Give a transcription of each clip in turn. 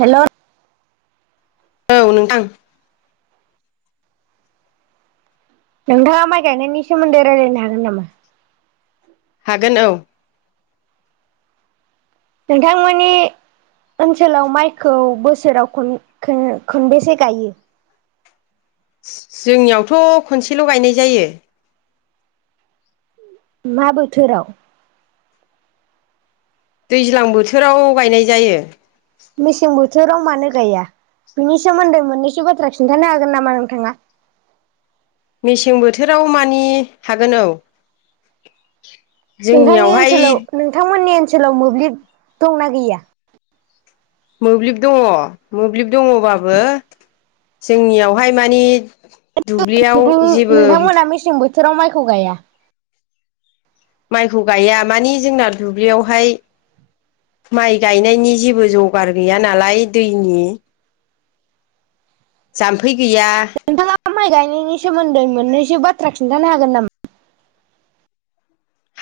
हेल' औ नोंथां नोंथाङा माइ गायनायनि सोमोन्दै रायज्लायनो हागोन नामा? हागोन औ नोंथांमोननि ओनसोलाव माइखौ बोसोराव खन खोन खनबेसे गायो? जोंनियावथ' खनसेल' गायनाय जायो। मा बोथोराव? दैज्लां बोथोराव गायनाय जायो मेसें बोथोराव मानो गाया बिनि सोमोन्दै मोननैसो बाथ्रा खिन्थानो हागोन नामा नोंथाङा मेसें बोथोराव मानि हागोन औ नोंथांनि जोंनियावहाय ओनसोलाव नोंथांमोननि ओनसोलाव मोब्लिब दंना गैया मोब्लिब दङ मोब्लिब दङबाबो जोंनियावहाय माने दुब्लियाव जेबो जों बोथोराव माइखौ गाया माइखौ गाया माने जोंना दुब्लियावहाय माइ गायनायनि जेबो जगार गैया नालाय दैनि जाम्फै गैया नोंथाङा माइ गायनायनि सोमोन्दै मोननैसो बाथ्रा खिन्थानो हागोन नामा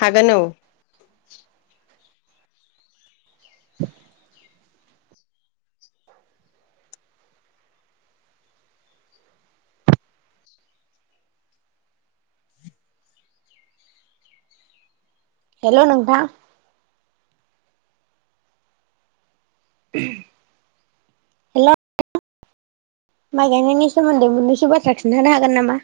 हागोन औ [inaudible] हेलौ नोंथां [unintelligible] हेल' माइ गायनायनि सोमोन्दै मोननैसो बाथ्रा खिन्थानो हागोन नामा